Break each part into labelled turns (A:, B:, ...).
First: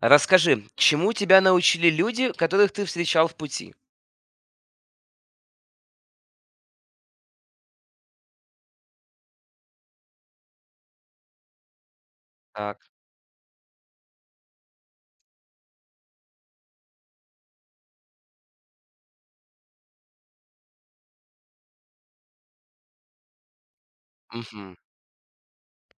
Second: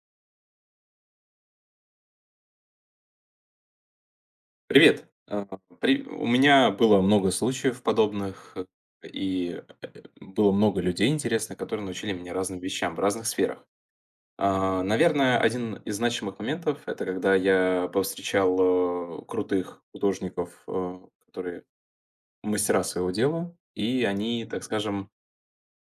A: Расскажи, чему тебя научили люди, которых ты встречал в пути?
B: Привет. У меня было много случаев подобных, и было много людей интересных, которые научили меня разным
A: Так.
B: вещам в разных сферах. Наверное, один из значимых моментов– это когда я повстречал крутых художников, которые мастера своего дела, и они, так
A: Мгм.
B: скажем,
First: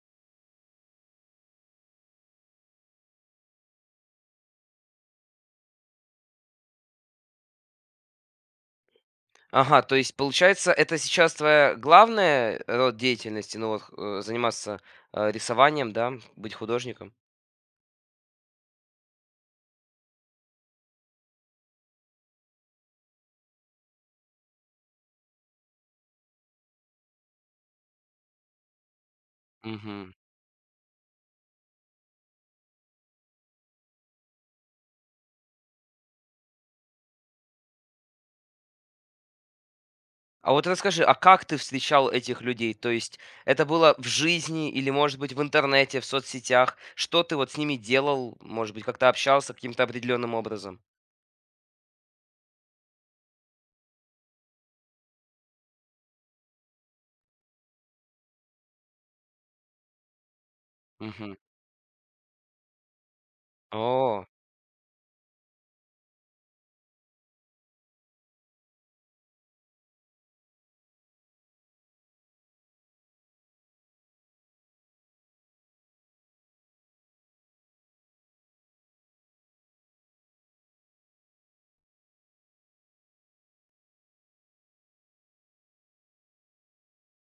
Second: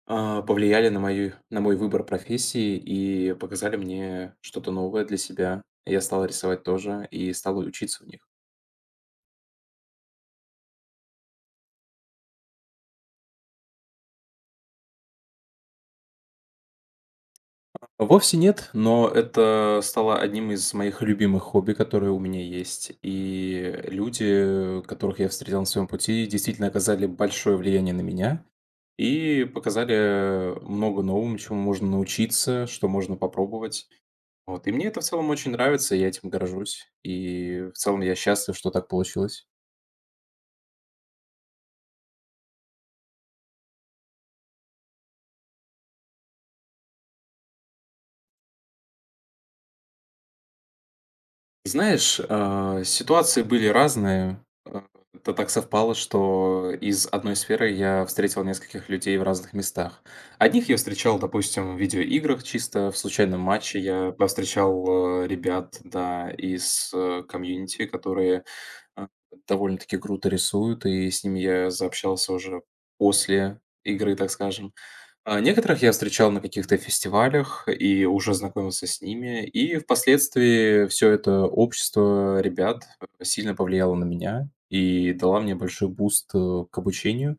B: повлияли на мой выбор профессии и показали мне что-то новое для себя. Я стал рисовать тоже и стал учиться у них.
A: Ага, то есть, получается, это сейчас твоя главная род деятельности, ну вот, заниматься, рисованием, да, быть художником?
B: Вовсе нет, но это стало одним из моих любимых хобби, которые у меня есть. И люди, которых я встретил на своем пути, действительно оказали большое влияние на меня и
A: Мгм.
B: показали много нового, чему можно научиться, что можно попробовать. Вот. И мне это в целом очень нравится, я этим горжусь. И в целом я счастлив, что так получилось.
A: А вот расскажи, а как ты встречал этих людей? То есть это было в жизни или, может быть, в интернете, в соцсетях? Что ты вот с ними делал? Может быть, как-то общался каким-то определенным образом?
B: Знаешь, ситуации были разные. Это так совпало, что из одной сферы я встретил нескольких людей в разных местах. Одних я встречал,
A: Мгм.
B: допустим, в видеоиграх чисто, в случайном матче я
A: О.
B: повстречал ребят, да, из комьюнити, которые э, довольно-таки круто рисуют, и с ними я заобщался уже после игры, так скажем. Некоторых я встречал на каких-то фестивалях и уже знакомился с ними. И впоследствии все это общество ребят сильно повлияло на меня и дала мне большой буст, к обучению.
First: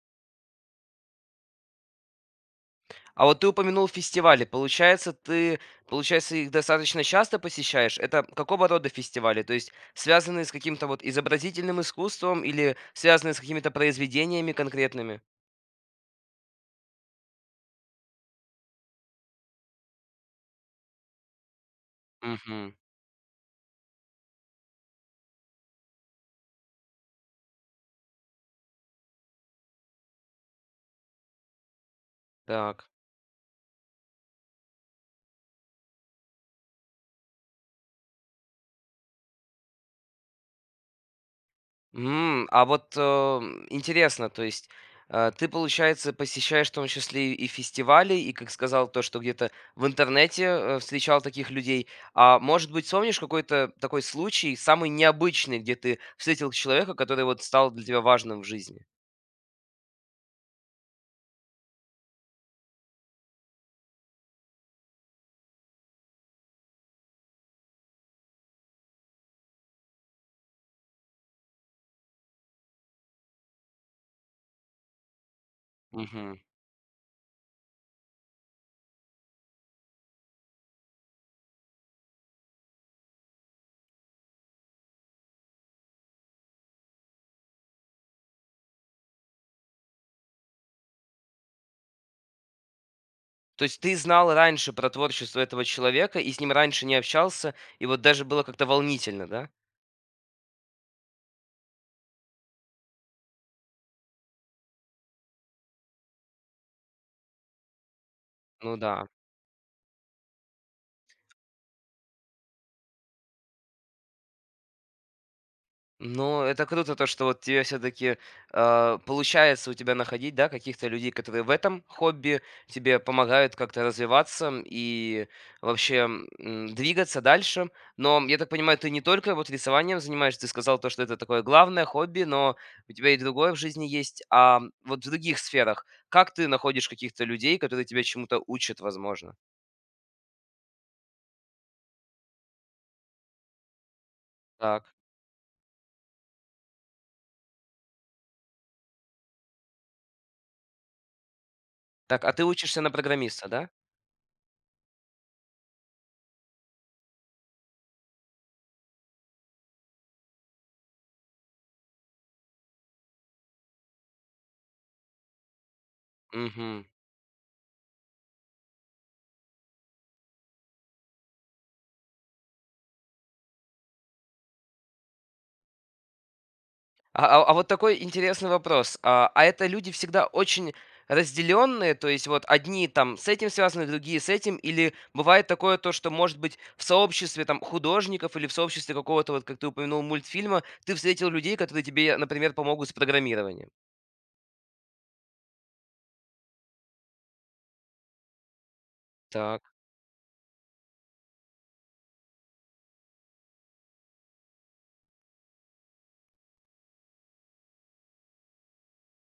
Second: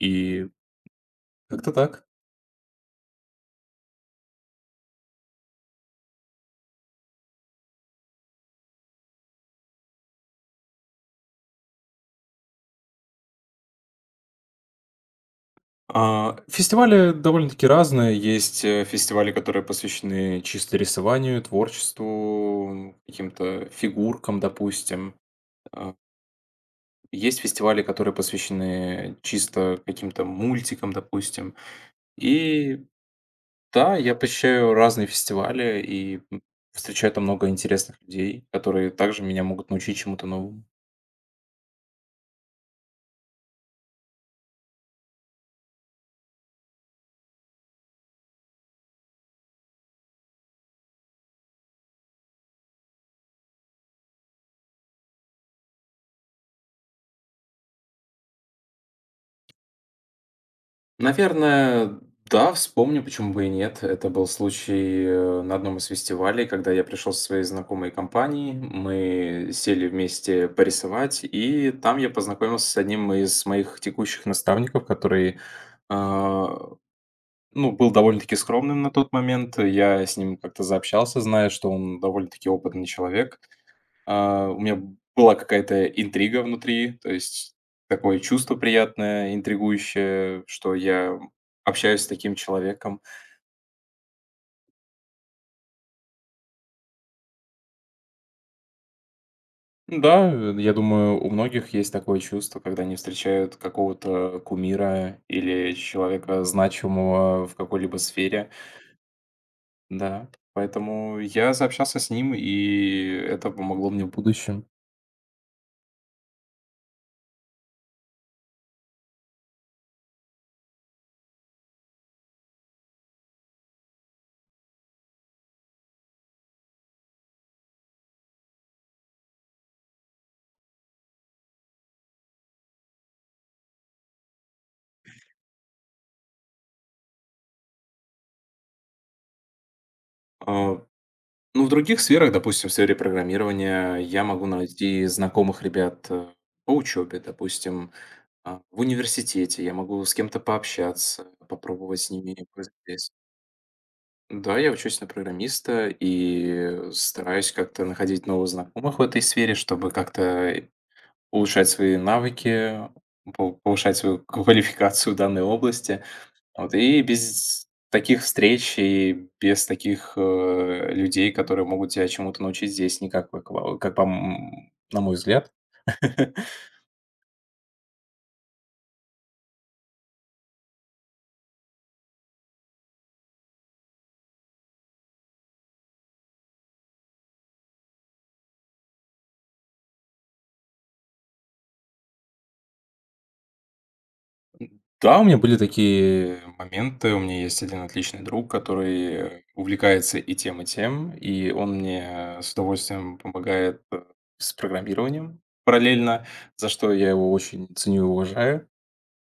B: И как-то так.
A: А вот ты упомянул фестивали. Получается, ты, получается, их достаточно часто посещаешь? Это какого рода фестивали? То есть связанные с каким-то вот изобразительным искусством или связанные с какими-то произведениями конкретными?
B: Фестивали довольно-таки разные. Есть, фестивали, которые посвящены чисто рисованию,
A: Угу.
B: творчеству, каким-то фигуркам, допустим. А, Есть фестивали, которые посвящены чисто каким-то мультикам, допустим. И
A: Так.
B: Да, я посещаю разные фестивали и, встречаю там много интересных людей, которые также меня могут научить чему-то новому.
A: М, а вот, интересно, то есть, ты, получается, посещаешь в том числе и фестивали, и, как сказал, то, что где-то в интернете, встречал таких людей. А может быть, вспомнишь какой-то такой случай, самый необычный, где ты встретил человека, который вот стал для тебя важным в жизни?
B: Наверное, да, вспомню, почему бы и нет. Это был случай, на одном из фестивалей, когда я пришел со своей знакомой компанией. Мы сели вместе порисовать, и там я познакомился с одним из моих текущих наставников, который,
A: Мгм.
B: а, ну, был довольно-таки скромным на тот момент. Я с ним как-то заобщался, зная, что он довольно-таки опытный человек. У меня была какая-то интрига внутри, то есть такое чувство приятное, интригующее, что я общаюсь с таким человеком.
A: То есть ты знал раньше про творчество этого человека и с ним раньше не общался, и вот даже было как-то волнительно, да?
B: Да, я думаю, у многих есть такое чувство, когда они встречают какого-то кумира или человека значимого в какой-либо сфере.
A: Ну да.
B: Да, поэтому я заобщался с ним, и это помогло мне в будущем.
A: Ну, это круто, то, что вот тебе все-таки получается у тебя находить, да, каких-то людей, которые в этом хобби тебе помогают как-то развиваться и вообще м, двигаться дальше. Но я так понимаю, ты не только вот рисованием занимаешься, ты сказал то, что это такое главное хобби, но у тебя и другое в жизни есть. А вот в других сферах, как ты находишь каких-то людей, которые тебя чему-то учат, возможно?
B: А, Ну, в других сферах, допустим, в сфере программирования, я могу
A: Так.
B: найти знакомых ребят по учебе, допустим, в университете. Я могу с кем-то пообщаться, попробовать с
A: Так, а ты
B: ними
A: учишься на
B: повзаимодействовать.
A: программиста, да?
B: Да, я учусь на программиста и стараюсь как-то находить новых знакомых в этой сфере, чтобы как-то улучшать свои навыки, повышать свою квалификацию в данной области. Вот
A: Угу.
B: и без таких встреч, и без таких, людей, которые могут тебя чему-то научить, здесь никак, как во как по м на мой взгляд.
A: А вот такой интересный вопрос. А это люди всегда очень разделенные, то есть вот одни там с этим связаны, другие с этим, или бывает такое то, что, может быть, в сообществе там художников или в сообществе какого-то, вот как ты упомянул, мультфильма, ты встретил людей, которые тебе, например, помогут с программированием?
B: Да, у меня были такие моменты. У меня есть один отличный друг, который
A: Так.
B: увлекается и тем, и тем, и он мне с удовольствием помогает, с программированием параллельно, за что я его очень ценю и уважаю.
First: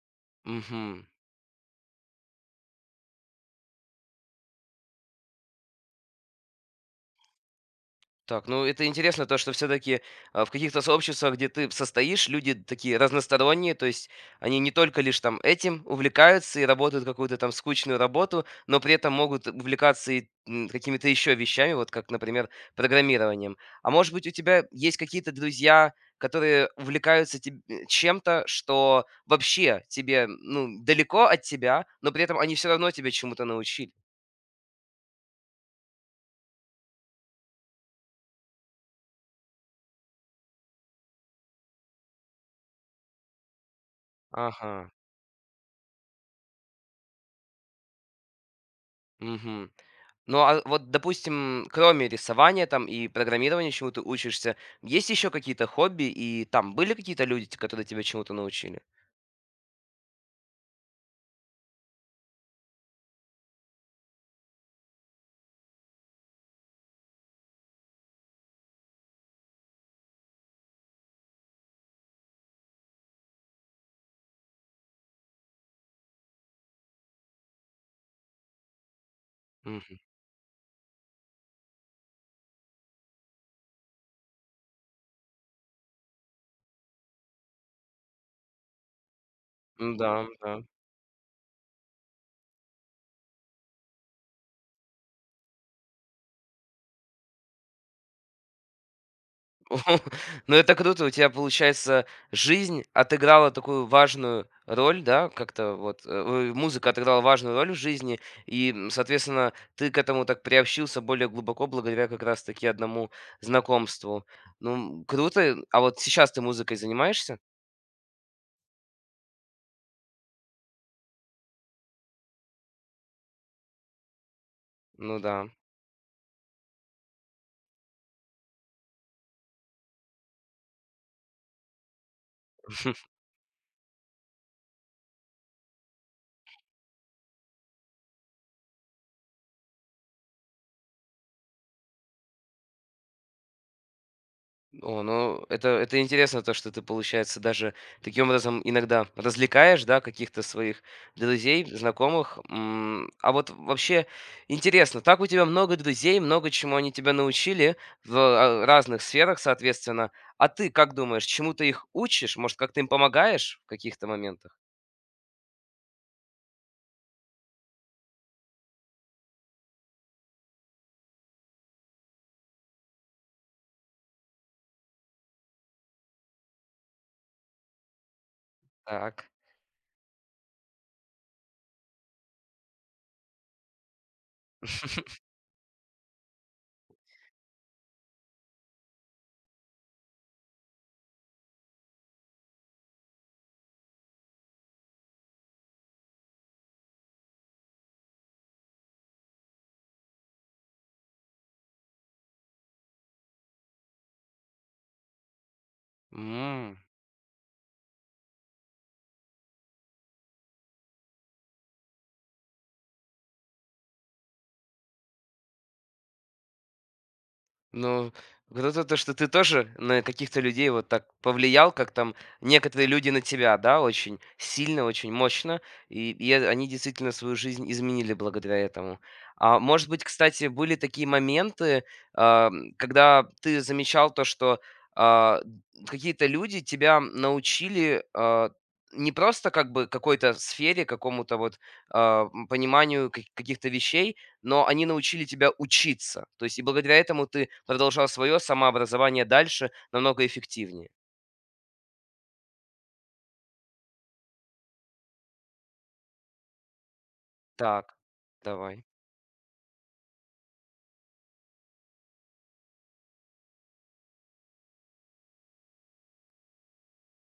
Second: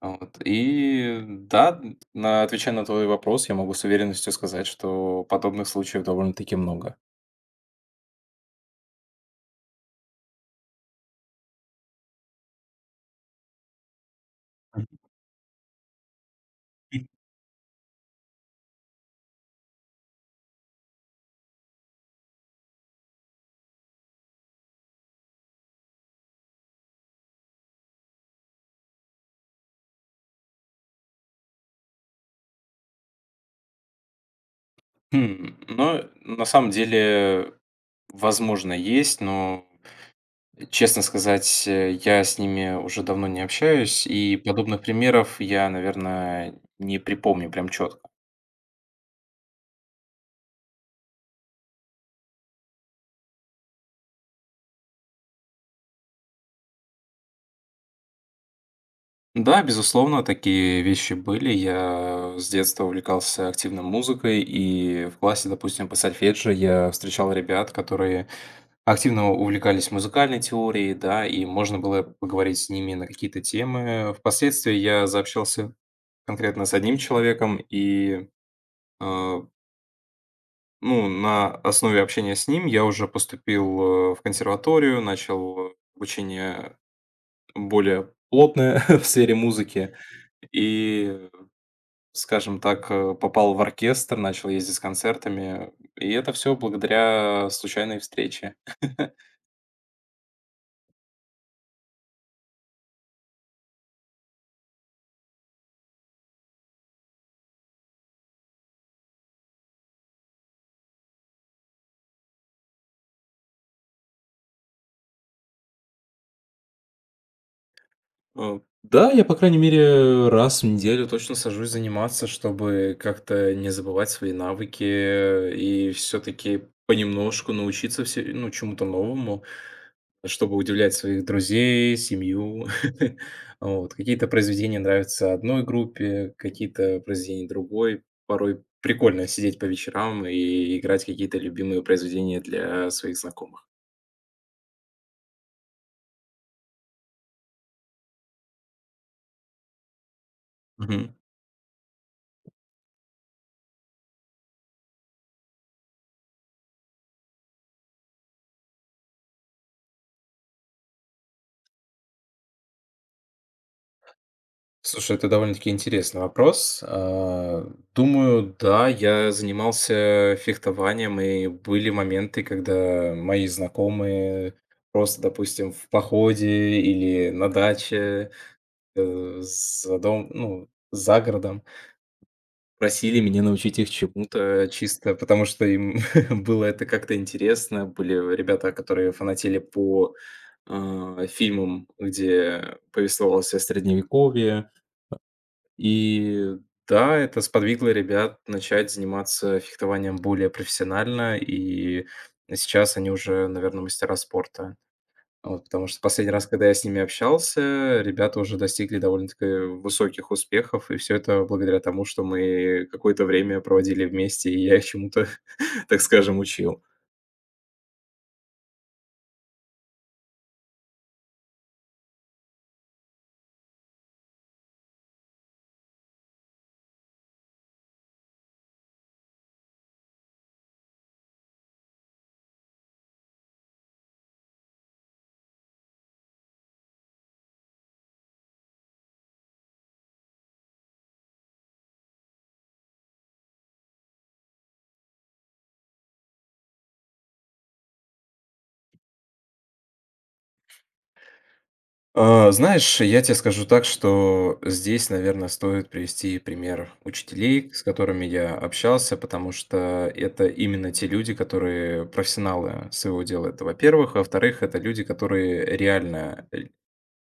B: А вот.
A: Мгм.
B: И да, на отвечая на твой вопрос, я могу с уверенностью сказать, что подобных случаев довольно-таки много.
A: Так, ну это интересно, то, что все-таки в каких-то сообществах, где ты состоишь, люди такие разносторонние, то есть они не только лишь там этим увлекаются и работают какую-то там скучную работу, но при этом могут увлекаться и м, какими-то еще вещами, вот как, например, программированием. А может быть, у тебя есть какие-то друзья, которые увлекаются чем-то, что вообще тебе, ну, далеко от тебя, но при этом они все равно тебя чему-то научили.
B: Хм, но на самом деле, возможно, есть, но, честно сказать, я с ними уже давно не общаюсь, и
A: Ага.
B: подобных примеров я, наверное, не припомню прям четко.
A: Мгм. Ну, а вот, допустим, кроме рисования там и программирования, чему ты учишься, есть еще какие-то хобби, и там были какие-то люди, те которые тебя чему-то научили?
B: Да, безусловно, такие вещи были. Я с детства увлекался активно музыкой, и в классе, допустим, по сольфеджио я встречал ребят, которые активно увлекались музыкальной теорией, да, и можно было поговорить с ними на какие-то темы. Впоследствии я заобщался конкретно с одним человеком, и, э,
A: Мгм.
B: ну, на основе общения с ним я уже поступил в консерваторию, начал обучение более плотное в сфере музыки
A: М-да, да. Да.
B: и, скажем так, попал в оркестр, начал ездить с концертами, и это все благодаря случайной встрече.
A: Ну, это круто. У тебя, получается, жизнь отыграла такую важную роль, да, как-то вот, ой, музыка отыграла важную роль в жизни, и, м, соответственно, ты к этому так приобщился более глубоко благодаря как раз таки одному знакомству. Ну, м, круто. А вот сейчас ты музыкой занимаешься?
B: Да, я, по крайней мере, раз в неделю точно сажусь заниматься, чтобы как-то не забывать свои навыки
A: Ну да.
B: и все-таки понемножку научиться все, ну, чему-то новому, чтобы удивлять своих друзей, семью. Вот. Какие-то произведения нравятся одной группе, какие-то произведения другой. Порой прикольно сидеть по вечерам и играть какие-то любимые произведения для своих знакомых.
A: О, ну это интересно, то, что ты, получается, даже таким образом иногда развлекаешь, да, каких-то своих друзей, знакомых. М, а вот вообще интересно, так у тебя много друзей, много чему они тебя научили в разных сферах, соответственно. А ты как думаешь, чему ты их учишь? Может, как ты им помогаешь в каких-то моментах?
B: Слушай, это довольно-таки интересный вопрос. Думаю, да, я занимался фехтованием, и были моменты, когда мои знакомые просто, допустим, в походе или на даче,
A: Так.
B: ну, за городом, просили меня научить их чему-то чисто, потому что им было это как-то интересно. Были ребята, которые фанатели по фильмам, где повествовалось о средневековье, и да, это сподвигло ребят начать заниматься фехтованием более профессионально, и сейчас они уже, наверное, мастера спорта. Вот, потому что последний раз, когда я с ними общался, ребята уже достигли довольно-таки высоких успехов, и все это благодаря тому, что мы какое-то время проводили вместе, и я их чему-то, так скажем, учил.
A: Ну, круто то, что ты тоже на каких-то людей вот так повлиял, как там некоторые люди на тебя, да, очень сильно, очень мощно, и они действительно свою жизнь изменили благодаря этому. А может быть, кстати, были такие моменты, когда ты замечал то, что а, какие-то люди тебя научили не просто как бы какой-то сфере, какому-то вот пониманию каких-то вещей, но они научили тебя учиться. То есть и благодаря этому ты продолжал свое самообразование дальше намного эффективнее.
B: Знаешь, я тебе скажу так, что здесь, наверное, стоит привести пример учителей, с
A: Так,
B: которыми я
A: давай.
B: общался, потому что это именно те люди, которые профессионалы своего дела. Это, во-первых. Во-вторых, это люди, которые реально ль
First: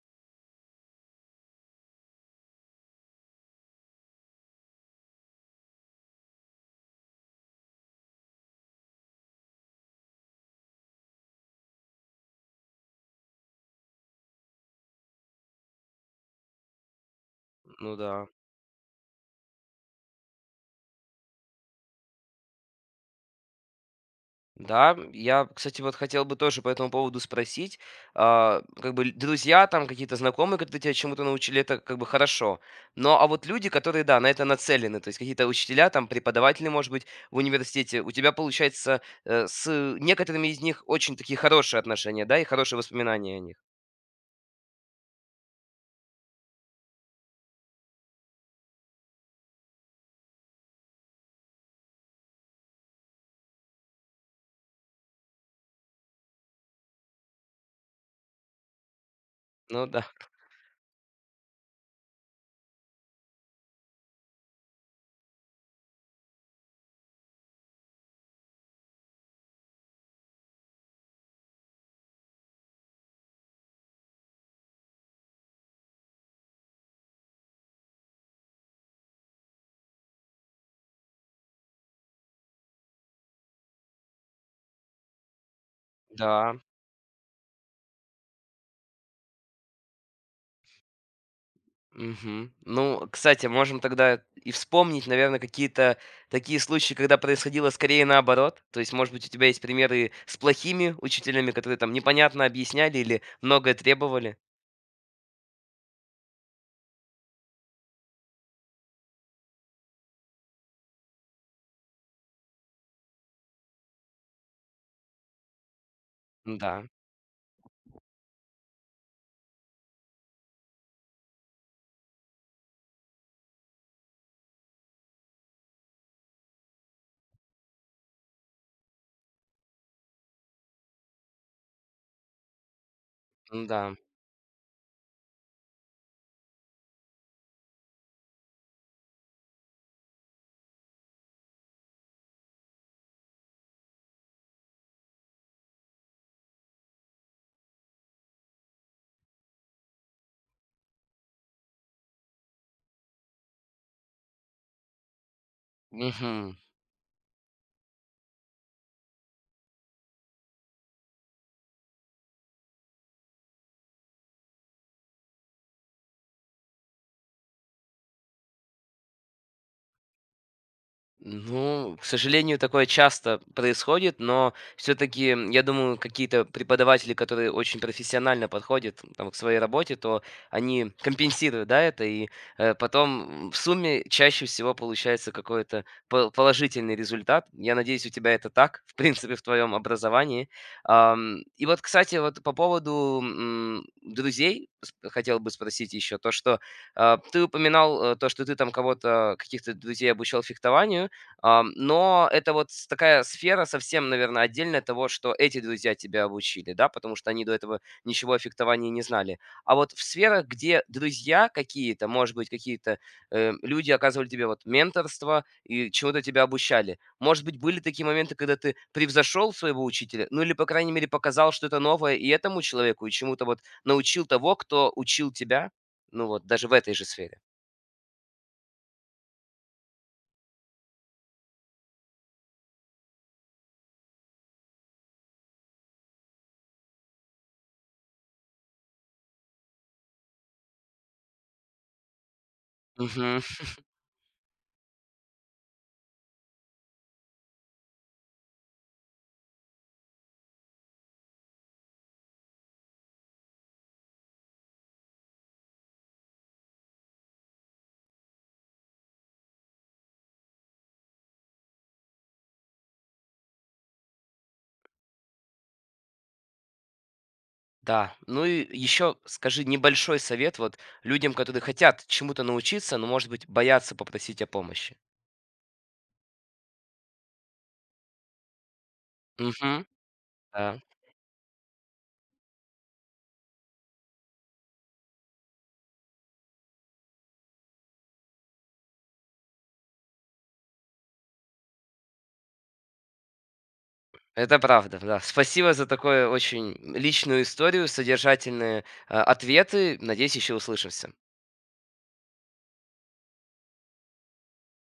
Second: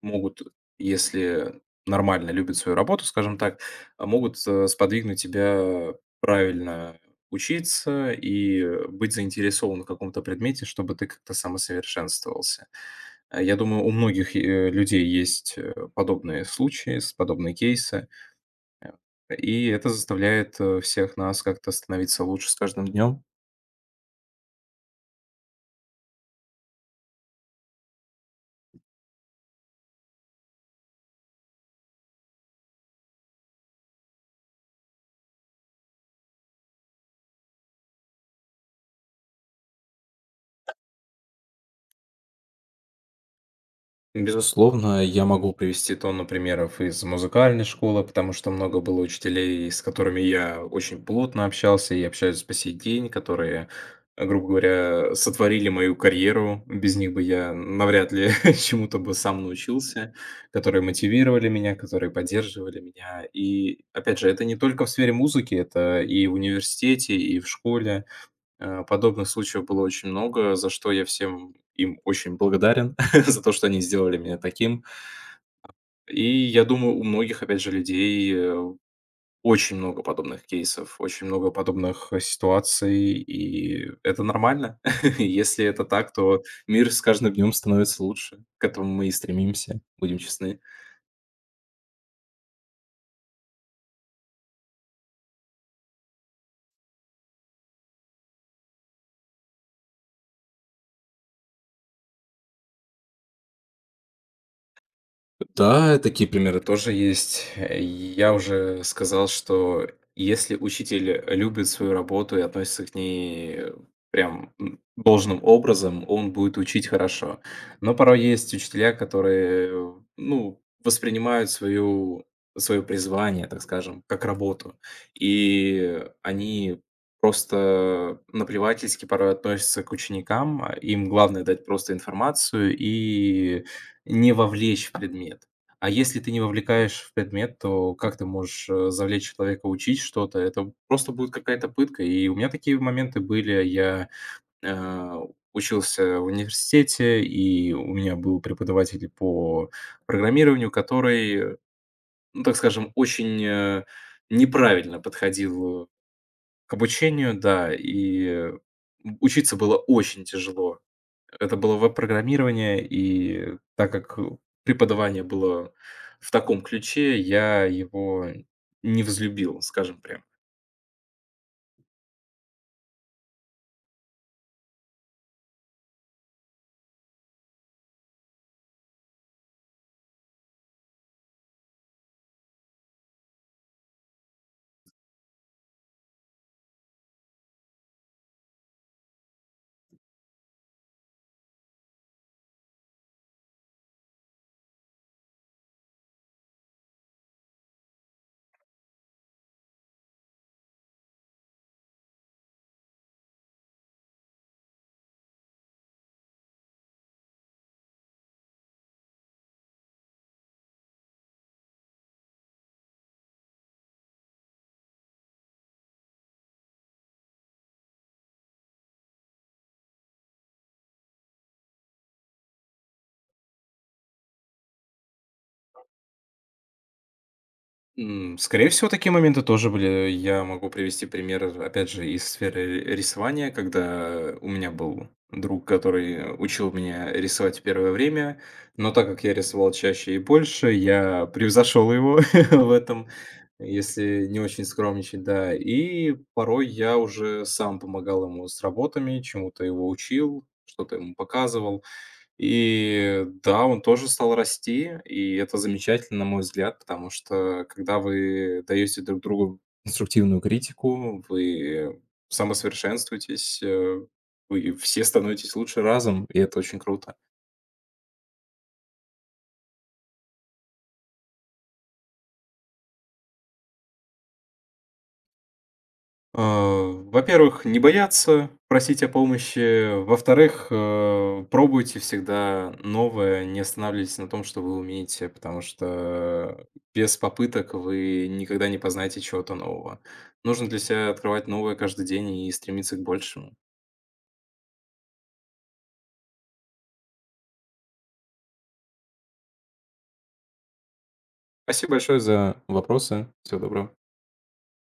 B: могут, если нормально любят свою работу, скажем так, могут, сподвигнуть тебя правильно учиться и быть заинтересован в каком-то предмете, чтобы ты как-то самосовершенствовался. Я думаю, у многих, людей есть, подобные случаи, с подобные
A: Ну
B: кейсы,
A: да.
B: э, и это заставляет, всех нас как-то становиться лучше с каждым днем.
A: Да, я, кстати, вот хотел бы тоже по этому поводу спросить. Как бы друзья, там какие-то знакомые, которые тебя чему-то научили, это как бы хорошо. Но а вот люди, которые, да, на это нацелены, то есть какие-то учителя, там преподаватели, может быть, в университете, у тебя получается с некоторыми из них очень такие хорошие отношения, да, и хорошие воспоминания о них.
B: Безусловно, я могу привести тонну примеров из музыкальной школы, потому что много было учителей, с которыми я очень плотно общался и общаюсь по сей день, которые, грубо говоря, сотворили мою карьеру. Без них бы я навряд ли чему-то бы сам
A: Ну да,
B: научился, которые мотивировали меня, которые поддерживали меня. И, опять же, это не только в сфере музыки, это и в университете, и в школе. Подобных случаев было очень много, за что я всем им очень благодарен, за то, что они сделали меня таким. И я думаю, у многих, опять же, людей, очень много подобных кейсов, очень много подобных, ситуаций, и это нормально. Если это так, то
A: да.
B: мир с каждым днем становится лучше. К этому мы и стремимся, будем честны.
A: Мгм. Ну, кстати, можем тогда и вспомнить, наверное, какие-то такие случаи, когда происходило скорее наоборот. То есть, может быть, у тебя есть примеры с плохими учителями, которые там непонятно объясняли или многое требовали?
B: Да, такие примеры тоже есть. Я уже сказал, что если учитель любит свою работу и относится к ней прям должным образом, он будет
A: Да,
B: учить хорошо. Но порой есть учителя, которые, ну, воспринимают свое призвание, так скажем, как работу. И они просто наплевательски порой относятся к ученикам. Им главное дать просто информацию и
A: да.
B: не вовлечь в предмет. А если ты не вовлекаешь в предмет, то как ты можешь, завлечь человека учить что-то? Это просто будет какая-то пытка. И у меня такие моменты были. Я, э, учился в университете, и у меня был преподаватель по программированию, который, ну, так скажем, очень, неправильно подходил к обучению, да, и учиться было очень тяжело. Это было веб-программирование, и так как преподавание было в таком ключе, я его не возлюбил, скажем прямо.
A: Ну, к сожалению, такое часто происходит, но все-таки, я думаю, какие-то преподаватели, которые очень профессионально подходят там, к своей работе, то они компенсируют, да, это, и потом в сумме чаще всего получается какой-то положительный результат. Я надеюсь, у тебя это так, в принципе, в твоем образовании. Ам, и вот, кстати, вот по поводу м, друзей хотел бы спросить еще то, что ты упоминал то, что ты там кого-то, каких-то друзей обучал фехтованию. Ам, но это вот с такая сфера совсем, наверное, отдельная того, что эти друзья тебя обучили, да, потому что они до этого ничего о фехтовании не знали. А вот в сферах, где друзья какие-то, может быть, какие-то люди оказывали тебе вот менторство и чего-то тебя обучали, может быть, были такие моменты, когда ты превзошел своего учителя, ну или, по крайней мере, показал что-то новое и этому человеку, и чему-то вот научил того, кто учил тебя, ну вот, даже в этой же сфере.
B: Скорее всего, такие моменты тоже были. Я могу привести пример, опять же, из сферы рисования, когда у меня был друг, который учил меня рисовать в первое время, но так как я рисовал чаще и больше, я превзошел его в этом, если не очень скромничать, да. И порой я уже сам помогал ему с работами, чему-то его учил, что-то ему показывал. И да, он тоже стал расти, и это замечательно, на мой взгляд, потому что когда вы даете друг другу конструктивную критику, вы самосовершенствуетесь, вы все становитесь лучше разом, и это очень круто.
A: Да, ну и еще скажи небольшой совет вот людям, которые хотят чему-то научиться, но, может быть, боятся попросить о помощи.
B: Во-первых, не бояться просить о
A: Мгм.
B: помощи.
A: Да,
B: Во-вторых, пробуйте всегда новое, не останавливайтесь на том, что вы умеете, потому что без попыток вы никогда не познаете чего-то нового. Нужно для себя открывать новое каждый день и стремиться к большему.
A: это правда, да. Спасибо за такую очень личную историю, содержательные, ответы. Надеюсь, еще услышимся.
B: Спасибо большое за вопросы. Всего доброго.